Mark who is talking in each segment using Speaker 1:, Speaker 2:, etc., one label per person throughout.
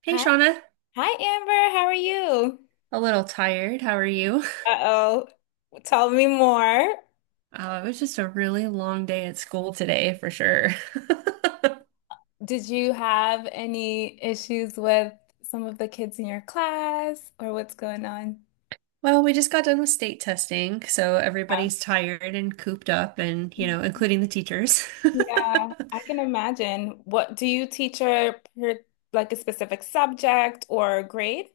Speaker 1: Hey,
Speaker 2: Hi,
Speaker 1: Shauna.
Speaker 2: hi Amber, how are you?
Speaker 1: A little tired. How are you?
Speaker 2: Uh-oh, tell me more.
Speaker 1: It was just a really long day at school today, for sure.
Speaker 2: Did you have any issues with some of the kids in your class or what's going on?
Speaker 1: Well, we just got done with state testing, so everybody's tired and cooped up, and, you know,
Speaker 2: Yeah,
Speaker 1: including the teachers.
Speaker 2: Yeah, I can imagine. What do you teach her per- like a specific subject or grade?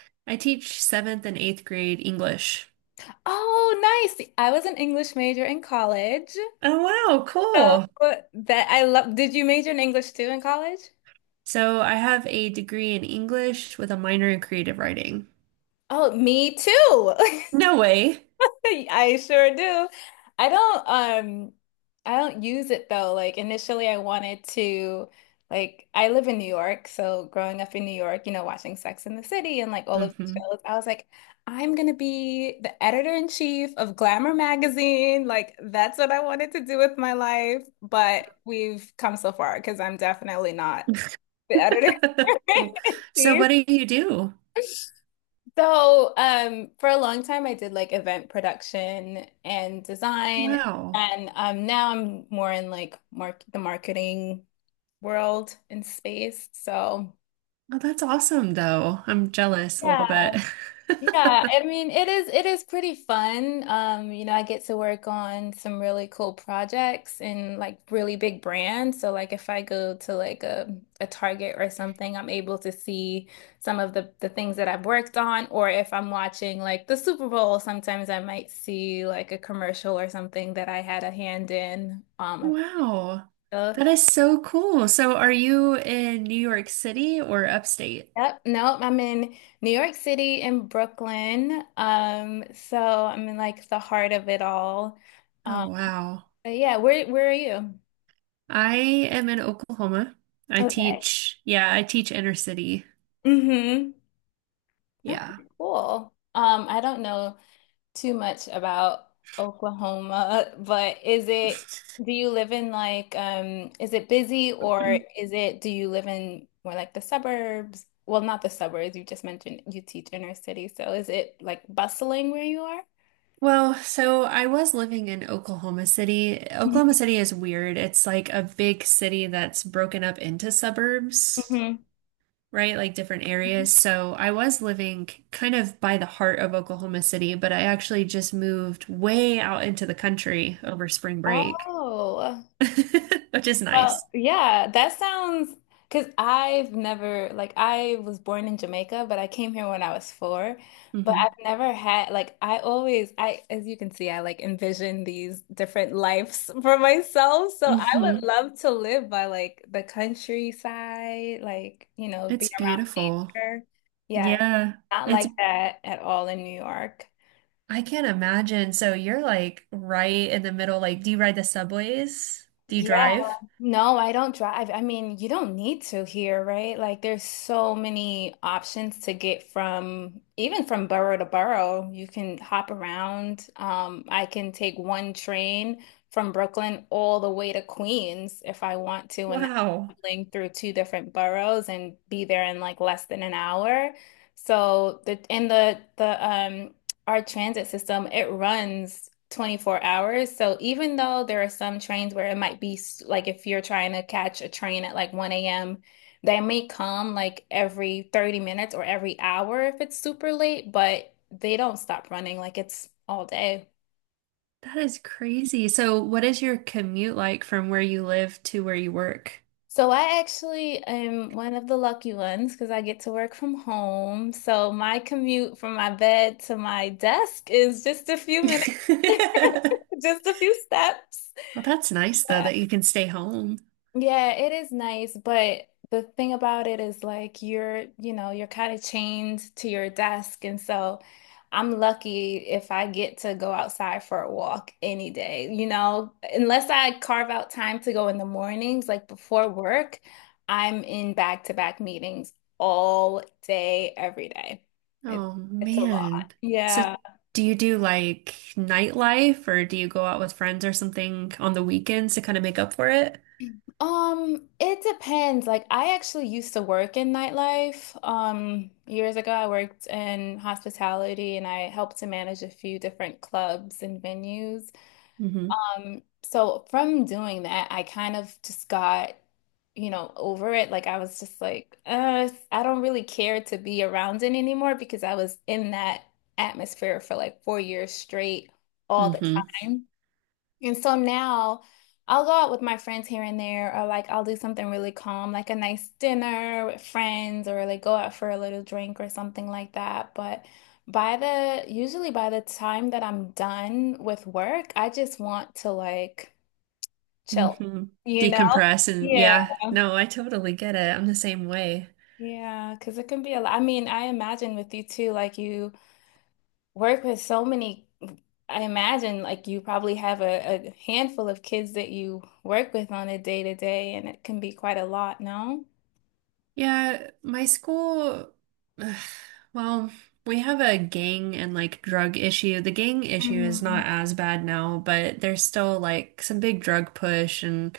Speaker 1: I teach seventh and eighth grade English.
Speaker 2: Oh, nice. I was an English major in college.
Speaker 1: Oh, wow,
Speaker 2: So
Speaker 1: cool.
Speaker 2: that I love. Did you major in English too in college?
Speaker 1: So I have a degree in English with a minor in creative writing.
Speaker 2: Oh, me too.
Speaker 1: No way.
Speaker 2: I sure do. I don't um I don't use it though. Like initially I wanted to, like, I live in New York, so growing up in New York, you know, watching Sex and the City and like all of these
Speaker 1: Hmm.
Speaker 2: shows, I was like, I'm gonna be the editor in chief of Glamour magazine. Like that's what I wanted to do with my life, but we've come so far because I'm definitely not the editor in
Speaker 1: So
Speaker 2: chief.
Speaker 1: what do you do?
Speaker 2: So, for a long time, I did like event production and design,
Speaker 1: Wow.
Speaker 2: and now I'm more in like mark the marketing world and space. So,
Speaker 1: Oh, that's awesome, though. I'm jealous a
Speaker 2: yeah.
Speaker 1: little bit.
Speaker 2: Yeah, I mean, it is pretty fun. You know, I get to work on some really cool projects and like really big brands. So like if I go to like a Target or something, I'm able to see some of the things that I've worked on. Or if I'm watching like the Super Bowl, sometimes I might see like a commercial or something that I had a hand in.
Speaker 1: Wow.
Speaker 2: So,
Speaker 1: That is so cool. So, are you in New York City or upstate?
Speaker 2: yep, nope, I'm in New York City and Brooklyn. So I'm in like the heart of it all.
Speaker 1: Oh, wow.
Speaker 2: But yeah, where are you?
Speaker 1: I am in Oklahoma. I
Speaker 2: Okay.
Speaker 1: teach, yeah, I teach inner city.
Speaker 2: Mm-hmm.
Speaker 1: Yeah.
Speaker 2: Okay, cool. I don't know too much about Oklahoma, but is it do you live in like is it busy, or is it do you live in more like the suburbs? Well, not the suburbs, you just mentioned you teach inner city, so is it like bustling where you are?
Speaker 1: Well, so I was living in Oklahoma City. Oklahoma
Speaker 2: Mhm.
Speaker 1: City is weird. It's like a big city that's broken up into suburbs.
Speaker 2: Mhm.
Speaker 1: Right? Like different areas. So I was living kind of by the heart of Oklahoma City, but I actually just moved way out into the country over spring break,
Speaker 2: Oh,
Speaker 1: which is
Speaker 2: well,
Speaker 1: nice.
Speaker 2: yeah, that sounds because I've never, like, I was born in Jamaica, but I came here when I was four. But
Speaker 1: Hmm.
Speaker 2: I've never had, like, I as you can see, I like envision these different lives for myself. So I would
Speaker 1: Hmm.
Speaker 2: love to live by like the countryside, like, you know, be
Speaker 1: It's
Speaker 2: around
Speaker 1: beautiful.
Speaker 2: her. Yeah, it's
Speaker 1: Yeah.
Speaker 2: not
Speaker 1: It's,
Speaker 2: like that at all in New York.
Speaker 1: I can't imagine. So you're like right in the middle. Like, do you ride the subways? Do you
Speaker 2: Yeah,
Speaker 1: drive?
Speaker 2: no, I don't drive. I mean, you don't need to here, right? Like there's so many options to get from even from borough to borough. You can hop around. I can take one train from Brooklyn all the way to Queens if I want to, and that's
Speaker 1: Wow.
Speaker 2: traveling through two different boroughs and be there in like less than an hour. So the and the the our transit system, it runs 24 hours. So even though there are some trains where it might be like if you're trying to catch a train at like 1 a.m., they may come like every 30 minutes or every hour if it's super late, but they don't stop running, like, it's all day.
Speaker 1: That is crazy. So, what is your commute like from where you live to where you work?
Speaker 2: So I actually am one of the lucky ones because I get to work from home. So my commute from my bed to my desk is just a few minutes, just a few steps.
Speaker 1: Well, that's nice though that you can stay home.
Speaker 2: Yeah, it is nice, but the thing about it is like you're, you know, you're kind of chained to your desk. And so I'm lucky if I get to go outside for a walk any day, you know, unless I carve out time to go in the mornings, like before work, I'm in back-to-back meetings all day, every day. It's
Speaker 1: Oh
Speaker 2: it's a lot.
Speaker 1: man. So
Speaker 2: Yeah.
Speaker 1: do you do like nightlife or do you go out with friends or something on the weekends to kind of make up for it?
Speaker 2: It depends. Like I actually used to work in nightlife. Years ago I worked in hospitality and I helped to manage a few different clubs and venues.
Speaker 1: Hmm.
Speaker 2: So from doing that, I kind of just got, you know, over it. Like I was just like, I don't really care to be around it anymore because I was in that atmosphere for like 4 years straight all the
Speaker 1: Hmm.
Speaker 2: time. And so now I'll go out with my friends here and there, or like I'll do something really calm, like a nice dinner with friends, or like go out for a little drink or something like that. But by the usually by the time that I'm done with work, I just want to like chill,
Speaker 1: Hmm.
Speaker 2: you know?
Speaker 1: Decompress and
Speaker 2: Yeah.
Speaker 1: yeah, no, I totally get it. I'm the same way.
Speaker 2: Yeah, because it can be a lot. I mean, I imagine with you too, like you work with so many, I imagine like you probably have a handful of kids that you work with on a day to day, and it can be quite a lot, no?
Speaker 1: Yeah, my school, ugh, well, we have a gang and like drug issue. The gang issue is
Speaker 2: Mm,
Speaker 1: not as bad now, but there's still like some big drug push and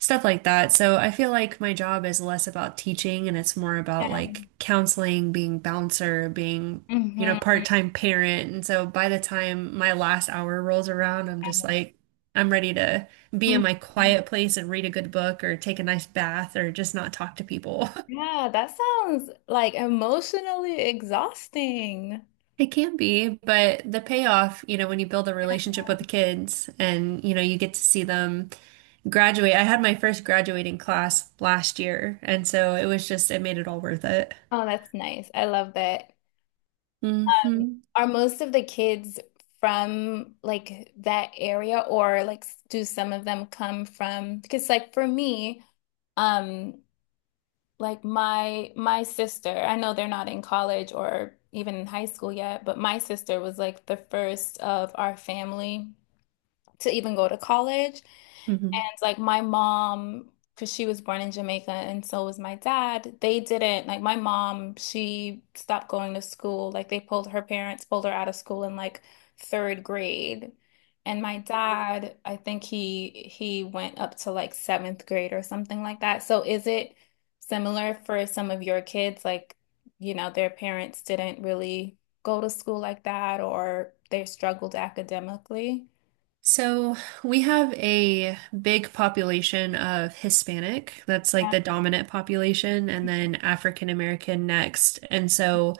Speaker 1: stuff like that. So I feel like my job is less about teaching and it's more about
Speaker 2: yeah.
Speaker 1: like counseling, being bouncer, being, you know,
Speaker 2: Hmm.
Speaker 1: part-time parent. And so by the time my last hour rolls around, I'm ready to be in my quiet place and read a good book or take a nice bath or just not talk to people.
Speaker 2: Yeah, that sounds like emotionally exhausting.
Speaker 1: It can be, but the payoff, you know, when you build a relationship with the kids and, you know, you get to see them graduate. I had my first graduating class last year, and so it made it all worth it.
Speaker 2: Oh, that's nice. I love that.
Speaker 1: Hmm.
Speaker 2: Are most of the kids from like that area, or like do some of them come from, because like for me, um like my sister, I know they're not in college or even in high school yet, but my sister was like the first of our family to even go to college.
Speaker 1: Hmm.
Speaker 2: And like my mom, because she was born in Jamaica and so was my dad, they didn't, like, my mom, she stopped going to school. Like they pulled her, parents pulled her out of school in like third grade. And my dad, I think he went up to like seventh grade or something like that. So is it similar for some of your kids? Like, you know, their parents didn't really go to school like that, or they struggled academically?
Speaker 1: So we have a big population of Hispanic. That's like
Speaker 2: Yeah.
Speaker 1: the dominant population, and then African American next. And so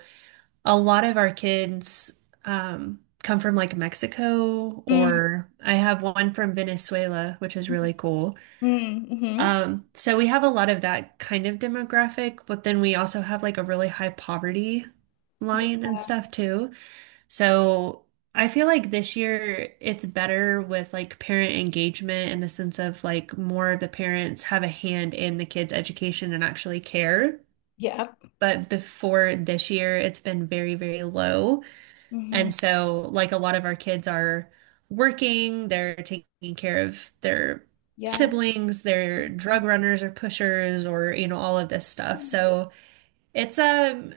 Speaker 1: a lot of our kids come from like Mexico,
Speaker 2: Mm,
Speaker 1: or I have one from Venezuela, which is really cool.
Speaker 2: mm, mhm.
Speaker 1: So we have a lot of that kind of demographic, but then we also have like a really high poverty
Speaker 2: Yeah.
Speaker 1: line and stuff too. So I feel like this year it's better with like parent engagement in the sense of like more of the parents have a hand in the kids' education and actually care.
Speaker 2: Yep.
Speaker 1: But before this year, it's been very, very low.
Speaker 2: Mhm.
Speaker 1: And so, like, a lot of our kids are working, they're taking care of their
Speaker 2: Yeah.
Speaker 1: siblings, they're drug runners or pushers, or, you know, all of this stuff.
Speaker 2: Mhm.
Speaker 1: So, it's a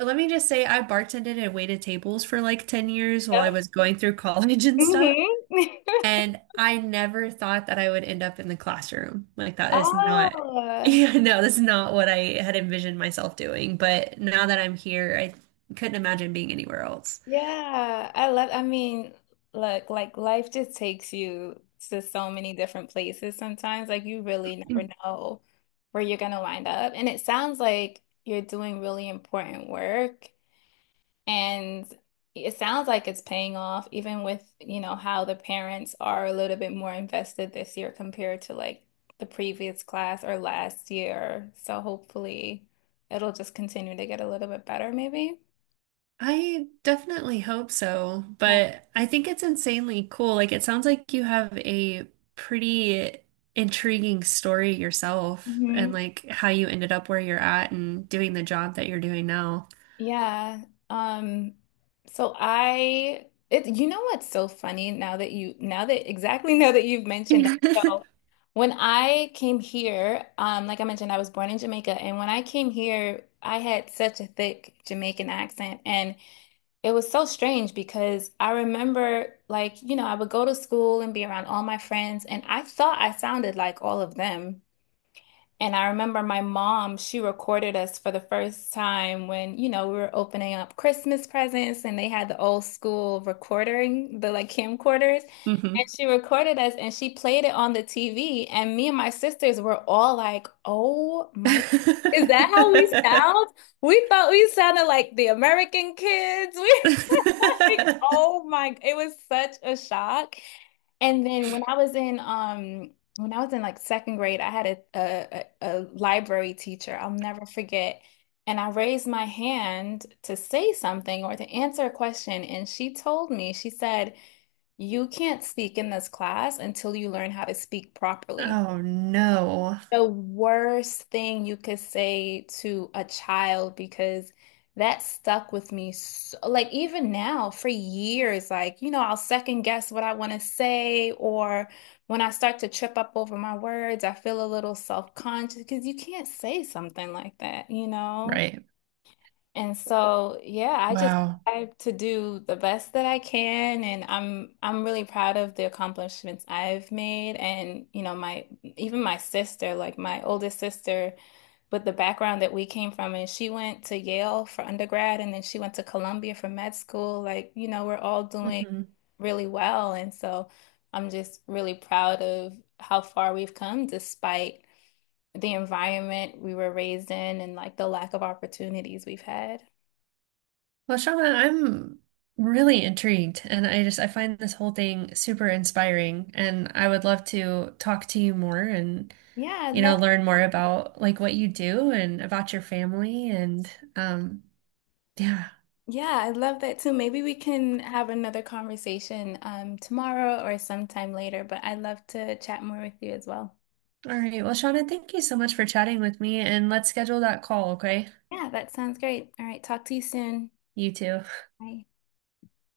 Speaker 1: let me just say, I bartended and waited tables for like 10 years while I
Speaker 2: Yep.
Speaker 1: was going through college and stuff.
Speaker 2: Mhm.
Speaker 1: And I never thought that I would end up in the classroom. Like, that is not,
Speaker 2: Oh,
Speaker 1: yeah, no, that's not what I had envisioned myself doing. But now that I'm here, I couldn't imagine being anywhere else.
Speaker 2: yeah. I love, I mean, look, like life just takes you to so many different places sometimes. Like you really never know where you're gonna wind up. And it sounds like you're doing really important work. And it sounds like it's paying off, even with, you know, how the parents are a little bit more invested this year compared to like the previous class or last year. So hopefully it'll just continue to get a little bit better, maybe.
Speaker 1: I definitely hope so,
Speaker 2: Yeah.
Speaker 1: but I think it's insanely cool. Like, it sounds like you have a pretty intriguing story yourself and like how you ended up where you're at and doing the job that you're doing now.
Speaker 2: Yeah. Um, so I it You know what's so funny, now that you, now that exactly, now that you've mentioned that.
Speaker 1: Hmm.
Speaker 2: So when I came here, like I mentioned, I was born in Jamaica, and when I came here, I had such a thick Jamaican accent, and it was so strange because I remember, like, you know, I would go to school and be around all my friends, and I thought I sounded like all of them. And I remember my mom, she recorded us for the first time when, you know, we were opening up Christmas presents and they had the old school recording, the like camcorders. And she recorded us and she played it on the TV. And me and my sisters were all like, oh my God, is that how we sound? We thought we sounded like the American kids. We were like, oh my, it was such a shock. And then when I was in like second grade, I had a library teacher. I'll never forget. And I raised my hand to say something or to answer a question, and she told me, she said, "You can't speak in this class until you learn how to speak properly."
Speaker 1: Oh no.
Speaker 2: The worst thing you could say to a child, because that stuck with me, so, like, even now for years, like, you know, I'll second guess what I want to say, or when I start to trip up over my words I feel a little self-conscious, because you can't say something like that, you know.
Speaker 1: Right.
Speaker 2: And so, yeah, I just
Speaker 1: Wow.
Speaker 2: try to do the best that I can, and I'm really proud of the accomplishments I've made. And you know, my, even my sister, like my oldest sister, with the background that we came from, and she went to Yale for undergrad, and then she went to Columbia for med school. Like, you know, we're all doing
Speaker 1: Mhm.
Speaker 2: really well, and so I'm just really proud of how far we've come, despite the environment we were raised in and like the lack of opportunities we've had.
Speaker 1: Well, Shauna, I'm really intrigued, and I just I find this whole thing super inspiring, and I would love to talk to you more and
Speaker 2: Yeah, I
Speaker 1: you
Speaker 2: love
Speaker 1: know learn more about like what you do and about your family and um yeah.
Speaker 2: yeah, I love that too. Maybe we can have another conversation tomorrow or sometime later, but I'd love to chat more with you as well.
Speaker 1: All right. Well, Shauna, thank you so much for chatting with me, and let's schedule that call, okay?
Speaker 2: Yeah, that sounds great. All right, talk to you soon.
Speaker 1: You too.
Speaker 2: Bye.